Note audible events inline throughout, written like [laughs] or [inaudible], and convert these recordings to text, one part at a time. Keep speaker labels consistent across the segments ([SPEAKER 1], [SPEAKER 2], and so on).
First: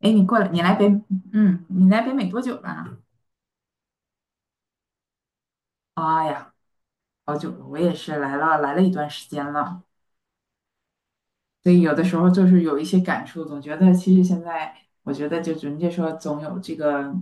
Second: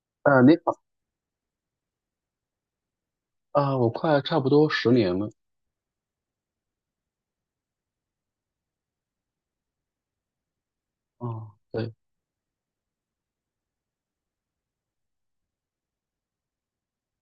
[SPEAKER 1] 哎，你过
[SPEAKER 2] 啊，
[SPEAKER 1] 来，
[SPEAKER 2] 你
[SPEAKER 1] 你
[SPEAKER 2] 好。
[SPEAKER 1] 来北，你来北美多久了？
[SPEAKER 2] 啊，我快差不多10年了。
[SPEAKER 1] 哎呀，好久了，我也是来了一段时间了。
[SPEAKER 2] 啊，
[SPEAKER 1] 所以
[SPEAKER 2] 对，
[SPEAKER 1] 有的时候就是有一些感触，总觉得其实现在，我觉得就人家说总有这个，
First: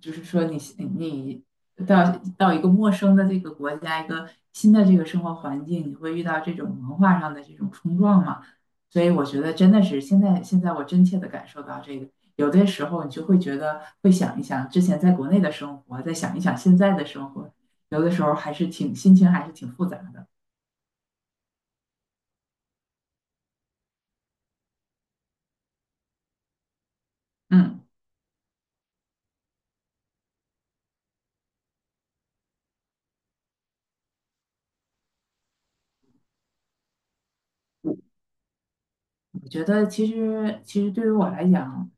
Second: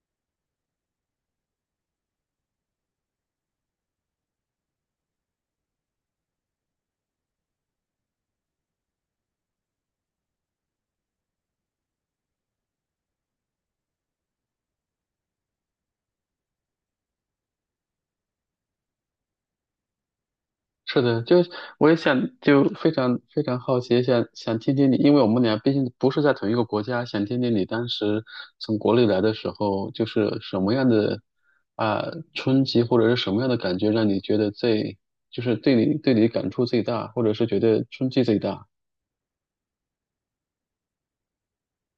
[SPEAKER 1] 就是说你到到一个陌生的这个国家，一个新的这个生活环境，你会遇到这种文化上的这种冲撞嘛？所以我觉得真的是现在我真切的感受到这个，有的时候你就会觉得会想一想之前在国内的生活，再想一想现在的生活，有的时候还是挺心情还是挺复杂的。
[SPEAKER 2] 是的。就我也想就非常非常好奇，想想听听你，因为我们俩毕竟不是在同一个国家，想听听你
[SPEAKER 1] 嗯。
[SPEAKER 2] 当时从国内来的时候，就是什么样的啊冲击，或者是什么样的感觉，让你觉得最就是对你感触最大，或者是觉得冲击最大？
[SPEAKER 1] 我觉得其实对于我来讲，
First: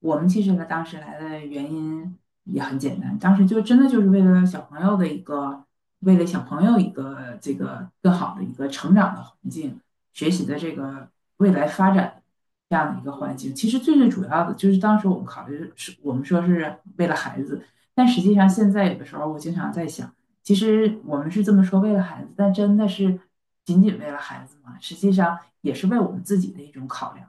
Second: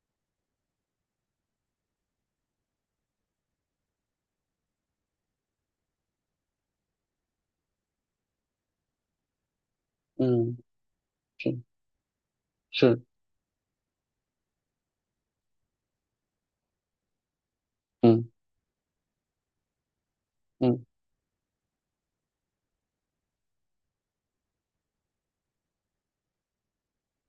[SPEAKER 1] 我们其实呢当时来的原因也很简单，当时就真的就是为了小朋友一个这个更好的一个成长的环境，学习
[SPEAKER 2] 嗯，
[SPEAKER 1] 的这个未
[SPEAKER 2] 是
[SPEAKER 1] 来发展这样
[SPEAKER 2] 是，
[SPEAKER 1] 的一个环境。其实最最主要的就是当时我们考虑是我们说是为了孩子，但实
[SPEAKER 2] 嗯
[SPEAKER 1] 际上现在有的时候我经常在想。其
[SPEAKER 2] 嗯，
[SPEAKER 1] 实我们是这么说，为了孩子，但真的是仅仅为了孩子吗？实际上也是为我们自己的一种考量，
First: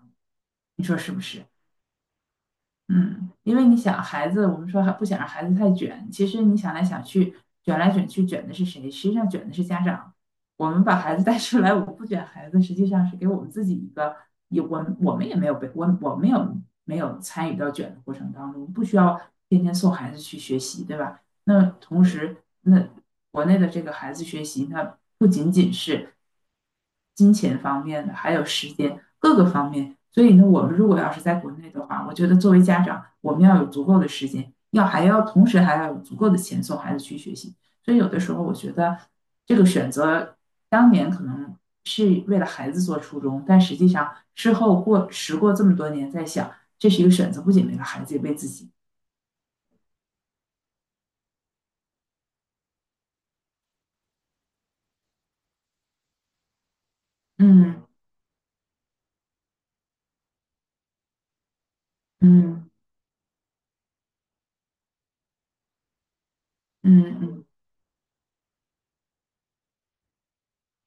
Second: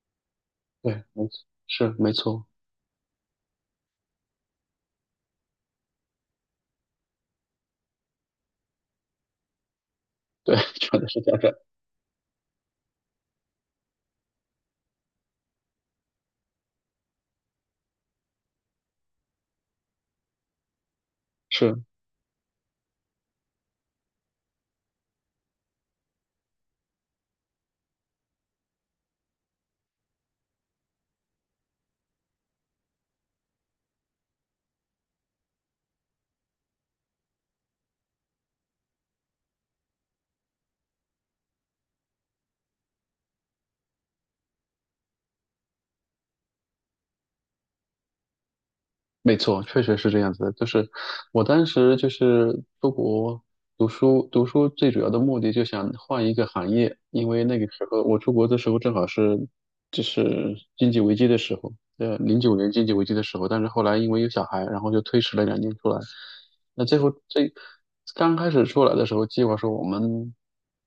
[SPEAKER 1] 你说
[SPEAKER 2] 对，
[SPEAKER 1] 是不
[SPEAKER 2] 没
[SPEAKER 1] 是？
[SPEAKER 2] 错，是没错，
[SPEAKER 1] 嗯，因为你想，孩子，我们说还不想让孩子太卷，其实你想来想去，卷来卷去，卷的是谁？实际上卷的是家长。
[SPEAKER 2] 对，
[SPEAKER 1] 我
[SPEAKER 2] [laughs]
[SPEAKER 1] 们把
[SPEAKER 2] 说的
[SPEAKER 1] 孩
[SPEAKER 2] 是
[SPEAKER 1] 子
[SPEAKER 2] 这
[SPEAKER 1] 带
[SPEAKER 2] 样
[SPEAKER 1] 出
[SPEAKER 2] 的
[SPEAKER 1] 来，我们不卷孩子，实际上是给我们自己一个，也我们我们也没有被我我们有没有参与到卷的过程当中，不需要天天送孩子去学习，对吧？那
[SPEAKER 2] 是。
[SPEAKER 1] 同时，那国内的这个孩子学习，那不仅仅是金钱方面的，还有时间各个方面。所以呢，我们如果要是在国内的话，我觉得作为家长，我们要有足够的时间，要还要同时还要有足够的钱送孩子去学习。所以有的时候，我觉得这个选择当年可能是为了孩子做初衷，但实际上事后过这么多年，在想这是一个选择，不仅为了孩子，也为自己。
[SPEAKER 2] 没错，确实是这样子的。就是我当时就是出国读书，读书最主要的目的就想换一个行业，因为那个时
[SPEAKER 1] 嗯
[SPEAKER 2] 候我出国的时候正好是就是经济危机的时候，零九
[SPEAKER 1] 嗯
[SPEAKER 2] 年经济危机的时候。但是后来因为有小孩，然后就推迟了2年出来。那最后
[SPEAKER 1] 嗯嗯。
[SPEAKER 2] 最刚开始出来的时候，计划说我们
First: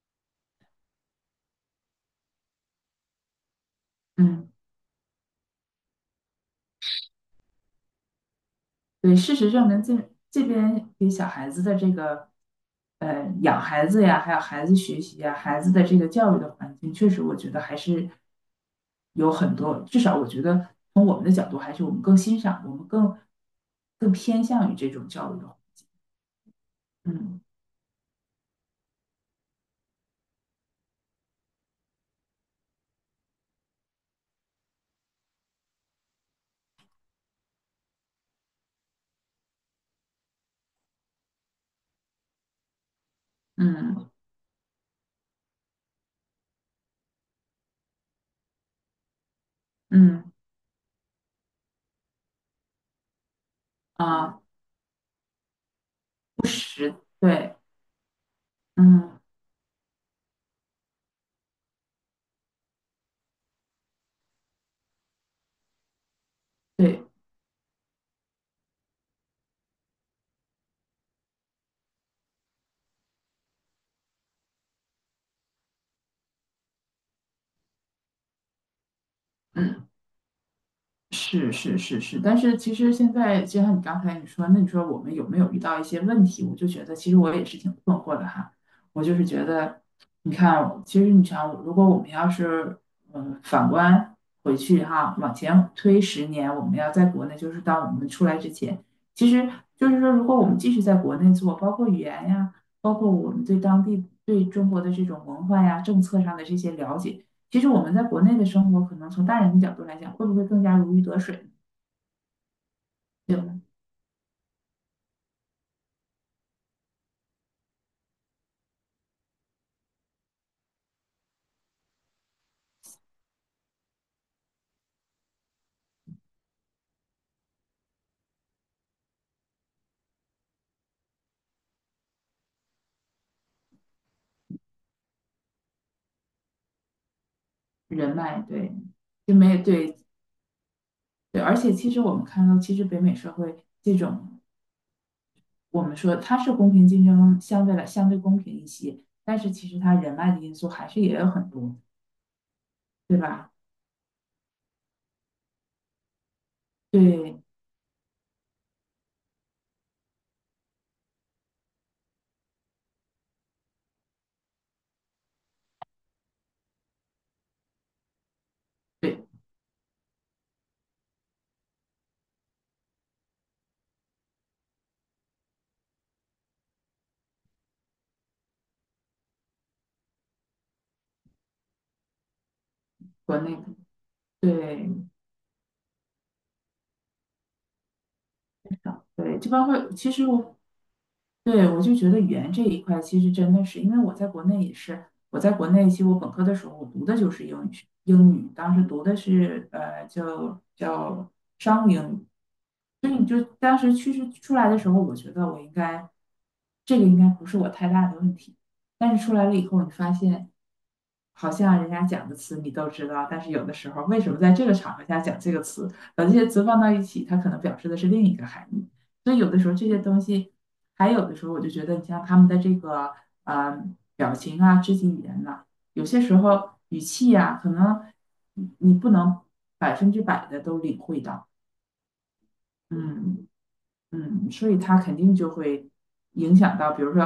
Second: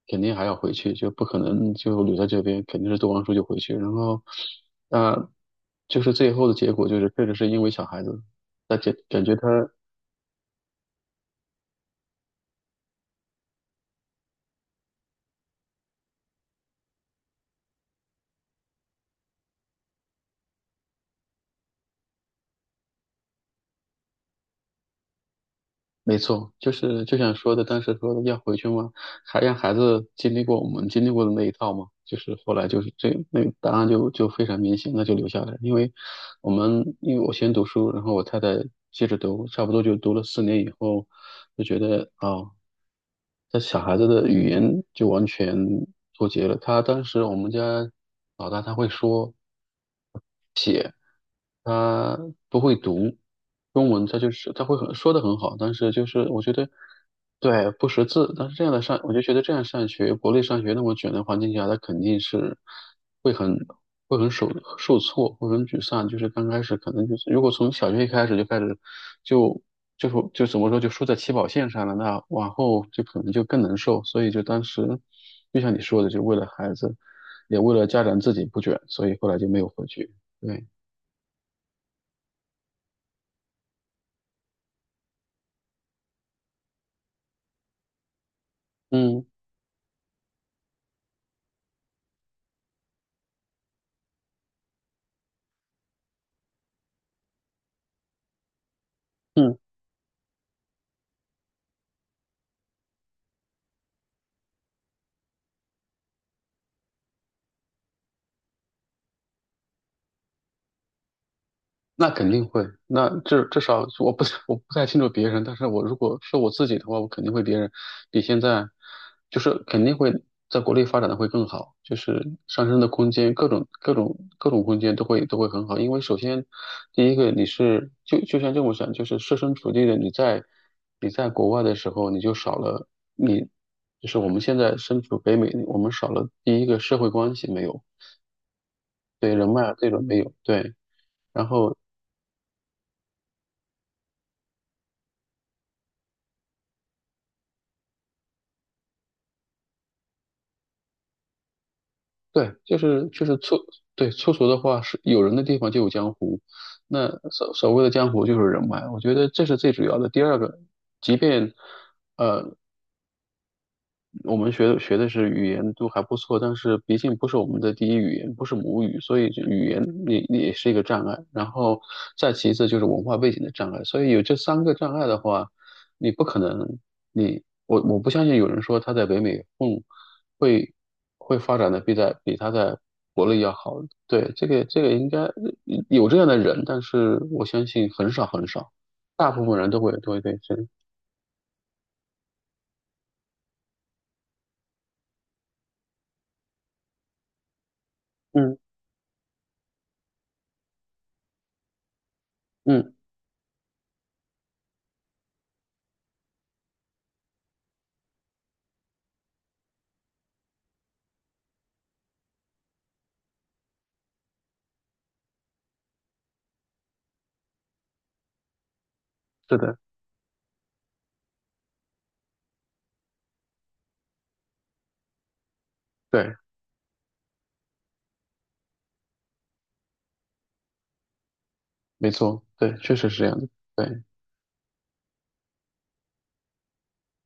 [SPEAKER 2] 肯定还要回去，就不可能就留在这边，肯定是读完书就回去。然后，
[SPEAKER 1] 嗯，
[SPEAKER 2] 呃，就是最后的结果就是确实是因为小孩子。那感
[SPEAKER 1] 对，
[SPEAKER 2] 感
[SPEAKER 1] 事
[SPEAKER 2] 觉他
[SPEAKER 1] 实证明这边给小孩子的这个，养孩子呀，还有孩子学习呀，孩子的这个教育的环境，确实我觉得还是有很多，至少我觉得从我们的角度，还是我们更欣赏，我们更偏向于这种教育的，
[SPEAKER 2] 没错，就是就像
[SPEAKER 1] 嗯
[SPEAKER 2] 说的，当时说的要回去嘛，还让孩子经历过我们经历过的那一套嘛，就是后来就是那个答案就非常明显，那就留下来，因为我们因为我先读书，然后我太太接着读，差不多就读了4年以后，就觉得啊，他小孩子
[SPEAKER 1] 嗯
[SPEAKER 2] 的语言就完全脱节了。他当时我们家老大他会说，
[SPEAKER 1] 嗯
[SPEAKER 2] 他不会读中文，他就
[SPEAKER 1] 啊，
[SPEAKER 2] 是他会很说的很好，但是就是我
[SPEAKER 1] 不
[SPEAKER 2] 觉得
[SPEAKER 1] 实，对，
[SPEAKER 2] 对不识字，但是这样的上，我
[SPEAKER 1] 嗯
[SPEAKER 2] 就觉得这样上学，国内上学那么卷的环境下，他肯定是会很会很受挫，会很沮丧，就是刚开始可
[SPEAKER 1] 对，
[SPEAKER 2] 能就是如果从小学一开始就开始就。就是怎么说，就输在起跑线上了，那往后就可能就更难受。所以就当时，就像你说的，就为了孩子，也为了家长自己不卷，所以后来就没有回
[SPEAKER 1] 嗯。
[SPEAKER 2] 去。对。
[SPEAKER 1] 是是是是，但是其实现在就像你刚才你说，那你说我们有没有遇到一些问题？我就觉得其实我也是挺困惑的哈。我就
[SPEAKER 2] 嗯。
[SPEAKER 1] 是觉得，你看，其实你想，如果我们要是反观回去哈，往前推10年，我们要在国内，就是当我们出来之前，其实
[SPEAKER 2] 嗯，
[SPEAKER 1] 就是说，如果我们继续在国内做，包括语言呀，包括我们对当地对中国的这种文化呀、政策上的这些了解。其实我们在国内的生活，可能从大人的角度来讲，会不会更加如鱼得水？
[SPEAKER 2] 那肯定会。那
[SPEAKER 1] 对吧？
[SPEAKER 2] 至少我不太清楚别人，但是我如果是我自己的话，我肯定会别人比现在就是肯定会在国内发展的会更好，就是上升的空间，各种空间都会很好。因为首先第一个你是就像这么想，就是设身处地的你在国外的时候，你就少了你就是我们现在身处北美，我们少了第一个社会关系没有，
[SPEAKER 1] 人脉，对，就
[SPEAKER 2] 对人
[SPEAKER 1] 没有
[SPEAKER 2] 脉啊这
[SPEAKER 1] 对
[SPEAKER 2] 种没有，对。
[SPEAKER 1] 对，
[SPEAKER 2] 然
[SPEAKER 1] 而且
[SPEAKER 2] 后
[SPEAKER 1] 其实我们看到，其实北美社会这种，我们说它是公平竞争，相对公平一些，但是其实它人脉的因素还是也有很多，
[SPEAKER 2] 对，就是
[SPEAKER 1] 对
[SPEAKER 2] 就是
[SPEAKER 1] 吧？
[SPEAKER 2] 粗，对粗俗的话是有人的地方就有江湖，那
[SPEAKER 1] 对
[SPEAKER 2] 所谓的江湖就是人脉，我觉得这是最主要的。第二个，即便呃我们学的是语言都还不错，但是毕竟不是我们的第一语言，不是母语，所
[SPEAKER 1] 对，
[SPEAKER 2] 以这语言也是一个障碍。然后再其次就是文化背景的障碍，所以有这三个障碍的话，你不可能，我不相信有人说他在北美混会会发展的比他在国
[SPEAKER 1] 国
[SPEAKER 2] 内要
[SPEAKER 1] 内
[SPEAKER 2] 好。对，这个
[SPEAKER 1] 对
[SPEAKER 2] 应该有这样的人，但是我相信很少很少，大
[SPEAKER 1] 对，
[SPEAKER 2] 部
[SPEAKER 1] 就
[SPEAKER 2] 分
[SPEAKER 1] 包
[SPEAKER 2] 人都会
[SPEAKER 1] 括其
[SPEAKER 2] 都会
[SPEAKER 1] 实
[SPEAKER 2] 对这，
[SPEAKER 1] 我对，我就觉得语言这一块其实真的是，因为我在国内也是，我在国内其实我本科的时候我读的就是英语英语
[SPEAKER 2] 嗯
[SPEAKER 1] 当时读的是叫商务英语，
[SPEAKER 2] 嗯，
[SPEAKER 1] 所以你就当时趋势出来的时候，我觉得我应该这个应该不是我太大的问题，但是出来了以后，你发现好像人家讲的词你都知道，但是有的时候为什么在这个场合下讲这个词，把这些词放到一起，它可能表示的是另一个含义。所以有
[SPEAKER 2] 是
[SPEAKER 1] 的时候
[SPEAKER 2] 的。
[SPEAKER 1] 这些东西，还有的时候，我就觉得，你像他们的这个呃表情啊、肢体语言呐、有些
[SPEAKER 2] 对。
[SPEAKER 1] 时候语气呀、可能你不能百分之百的都领会到，
[SPEAKER 2] 没错，对，确实是这样
[SPEAKER 1] 嗯
[SPEAKER 2] 的，对，
[SPEAKER 1] 嗯，所以他肯定就会影响到，比如说，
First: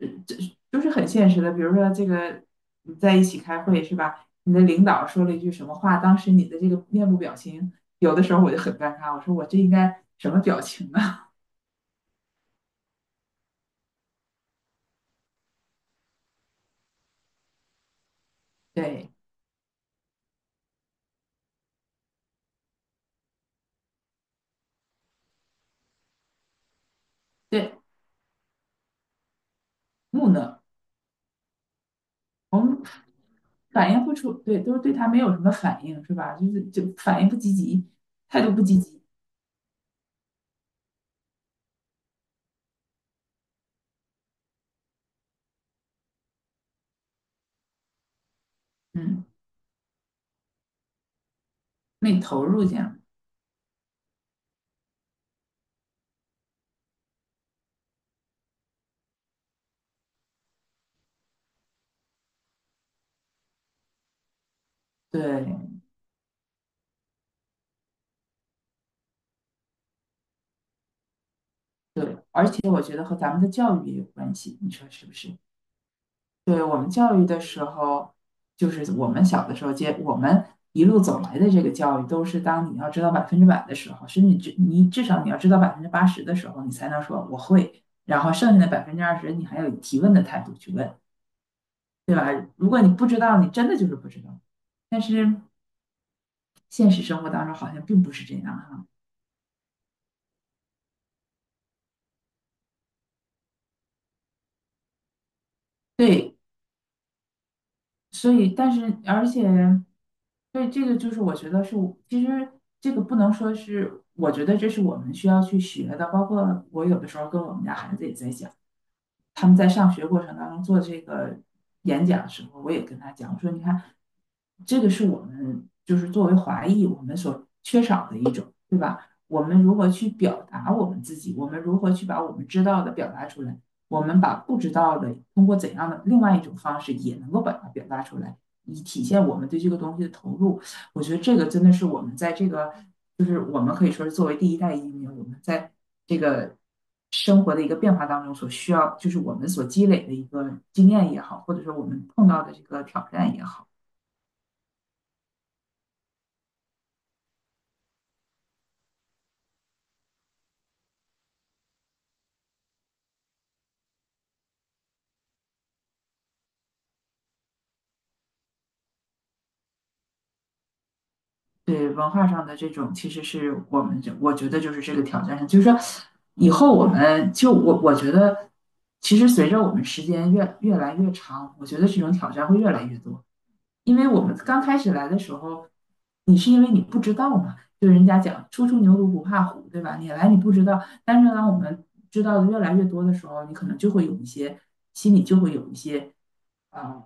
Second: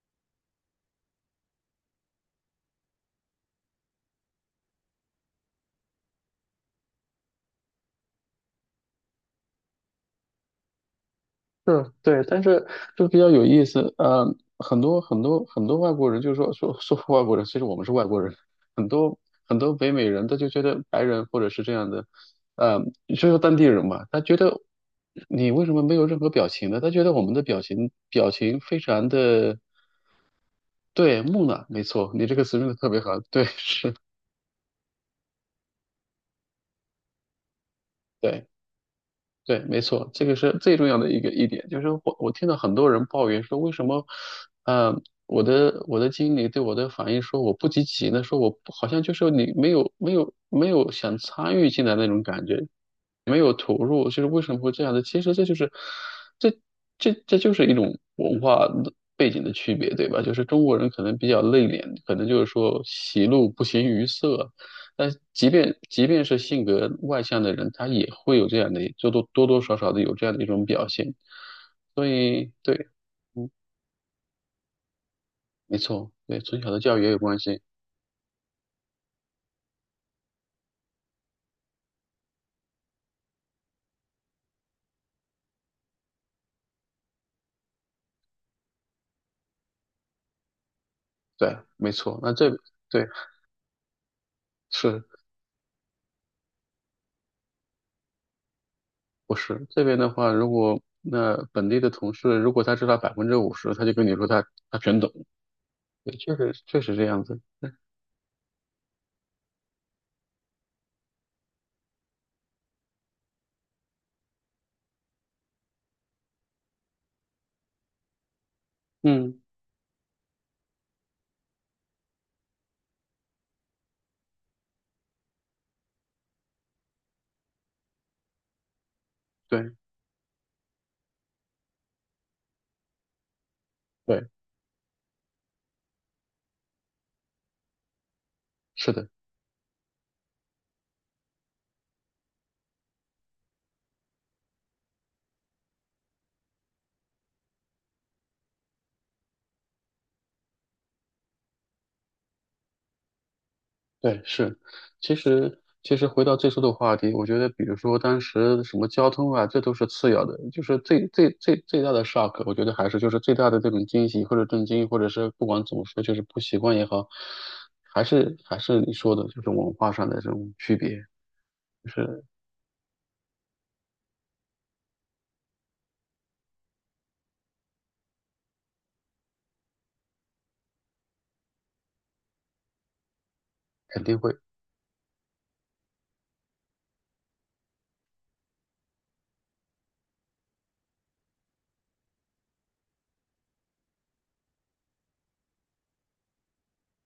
[SPEAKER 1] 这就是很现实的，比如说这个你在一起开会是吧？你的领导说了一句什么话，当时你的这个面部表情，有的时候我就很尴尬，我说我这应该什么表情啊？
[SPEAKER 2] 是，对，但是就比较有意思，很多外国人就是说外国人，其实我们是外国人，
[SPEAKER 1] [laughs]
[SPEAKER 2] 很
[SPEAKER 1] 对
[SPEAKER 2] 多很多北美人他就觉得白人或者是这样的，呃，就是当地人嘛，他觉得你为什么没有任何表情呢？他觉得我们的表
[SPEAKER 1] 对，
[SPEAKER 2] 情表情非常的
[SPEAKER 1] 木讷。
[SPEAKER 2] 对木讷，没错，你这个词用的特别好，对，
[SPEAKER 1] 反
[SPEAKER 2] 是，
[SPEAKER 1] 应不出，对，都是对他没有什么反应，是吧？就是反应不积极，态
[SPEAKER 2] 对。
[SPEAKER 1] 度不积极，
[SPEAKER 2] 对，没错，这个是最重要的一点，就是我听到很多人抱怨说，为什么，呃，我的经理对我的反应说我不积极呢？说我不好像就
[SPEAKER 1] 嗯，
[SPEAKER 2] 是你没有想参与进来那
[SPEAKER 1] 没
[SPEAKER 2] 种感
[SPEAKER 1] 投入
[SPEAKER 2] 觉，
[SPEAKER 1] 进样，
[SPEAKER 2] 没有投入，就是为什么会这样的？其实这就是，这这就是一种文化的背景的区别，对吧？就是中国人可能比较内敛，可能就是说喜怒不形于色，但即
[SPEAKER 1] 对
[SPEAKER 2] 便即便是性格外向的人，他也会有这样的，就多多少少的有这样的一种表现。所
[SPEAKER 1] 对，而
[SPEAKER 2] 以，
[SPEAKER 1] 且我
[SPEAKER 2] 对，
[SPEAKER 1] 觉得和咱们的教育也有关系，你说是不是？
[SPEAKER 2] 没错，对，从
[SPEAKER 1] 对
[SPEAKER 2] 小
[SPEAKER 1] 我
[SPEAKER 2] 的
[SPEAKER 1] 们
[SPEAKER 2] 教育也
[SPEAKER 1] 教
[SPEAKER 2] 有
[SPEAKER 1] 育
[SPEAKER 2] 关
[SPEAKER 1] 的
[SPEAKER 2] 系。
[SPEAKER 1] 时候，就是我们小的时候接我们一路走来的这个教育，都是当你要知道百分之百的时候，甚至至你至少你要知道80%的时候，你才能说我会，然后剩下的20%，你还有提问的态度去问，
[SPEAKER 2] 对，没
[SPEAKER 1] 对
[SPEAKER 2] 错。
[SPEAKER 1] 吧？
[SPEAKER 2] 那这，
[SPEAKER 1] 如果你不
[SPEAKER 2] 对，
[SPEAKER 1] 知道，你真的就是不知道。但
[SPEAKER 2] 是
[SPEAKER 1] 是现实生活当中好像并不是这样哈。
[SPEAKER 2] 不是这边的话，如果那本地的同事，如果他知道50%，他就跟你说他全懂。对，
[SPEAKER 1] 对，
[SPEAKER 2] 确实确实这样子。
[SPEAKER 1] 所以但是而且，对这个就是我觉得是其实这个不能说是，我觉得这是我们需要去学的。包括我有的时候跟我们家孩子也在讲，
[SPEAKER 2] 嗯，
[SPEAKER 1] 他们在上学过程当中做这个演讲的时候，我也跟他讲，我说你看，这个是我们就是作为华裔我们所缺少的一种，对吧？我们
[SPEAKER 2] 对
[SPEAKER 1] 如何去表达我们自己？我们如何去把我们知道的表达出来？我们
[SPEAKER 2] 对，
[SPEAKER 1] 把不知道的通过怎样的另外一种方式也能够把它表达出来，以
[SPEAKER 2] 是
[SPEAKER 1] 体
[SPEAKER 2] 的。
[SPEAKER 1] 现我们对这个东西的投入。我觉得这个真的是我们在这个就是我们可以说是作为第一代移民，我们在这个生活的一个变化当中所需要，就是我们所积累的一个经验也好，或者说我们碰到的这个挑战也好，
[SPEAKER 2] 对，是，其实回到最初的话题，我觉得，比如说当时什么交通啊，这都是次要的，就是最大的 shock，我觉得还是就是最大的这种惊喜或者震惊，或者是不管怎么说，就是不习惯也好，还是你说的，就是文化上的这种区别，就
[SPEAKER 1] 对文
[SPEAKER 2] 是
[SPEAKER 1] 化上的这种，其实是我们这我觉得就是这个挑战上，就是说以后我们就我觉得，其实随着我们时间越来越长，我觉得这种挑战会越来越多。因
[SPEAKER 2] 肯
[SPEAKER 1] 为
[SPEAKER 2] 定
[SPEAKER 1] 我
[SPEAKER 2] 会。
[SPEAKER 1] 们刚开始来的时候，你是因为你不知道嘛，就人家讲初出牛犊不怕虎，对吧？你不知道，但是呢，我们知道的越来越多的时候，你可能就会有一些心里就会有一些啊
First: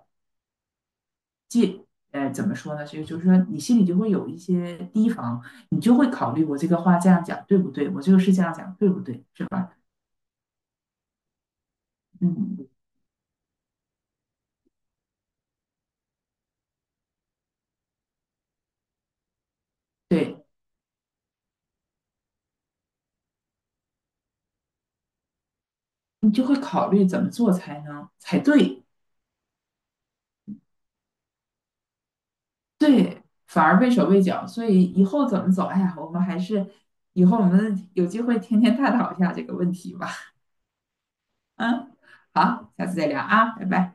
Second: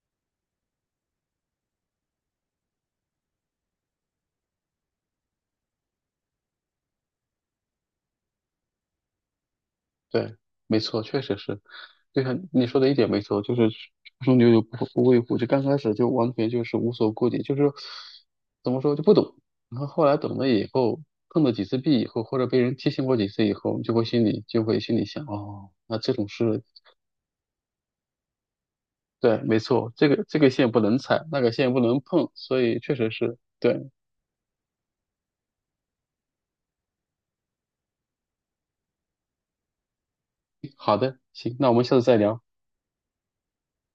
[SPEAKER 1] 戒，呃，怎么说呢？所以就是说，你心里就会有一些提防，你就会考虑我这个话这样讲对不对，我这个事这样讲对不对，是吧？
[SPEAKER 2] 对，没错，确实是，就像你
[SPEAKER 1] 嗯，
[SPEAKER 2] 说的一点没错，就是初生牛犊不畏虎，就刚开始就完全就是无所顾忌，就是怎么说就不懂，然后后来
[SPEAKER 1] 对，
[SPEAKER 2] 懂了以后，碰了几次壁以后，或者被人提醒过几次以后，就会心里想，哦，那这种
[SPEAKER 1] 你就会
[SPEAKER 2] 事，
[SPEAKER 1] 考虑怎么做才对。
[SPEAKER 2] 对，没错，这个线不能踩，那个线不能碰，所以确实是，
[SPEAKER 1] 反而
[SPEAKER 2] 对，
[SPEAKER 1] 畏手畏脚，所以以后怎么走？哎呀，我们还是以后我们有机会天天探讨一下这个问题吧。
[SPEAKER 2] 好的，行，那我们
[SPEAKER 1] 嗯，
[SPEAKER 2] 下次再聊。
[SPEAKER 1] 好，下次再聊啊，拜拜。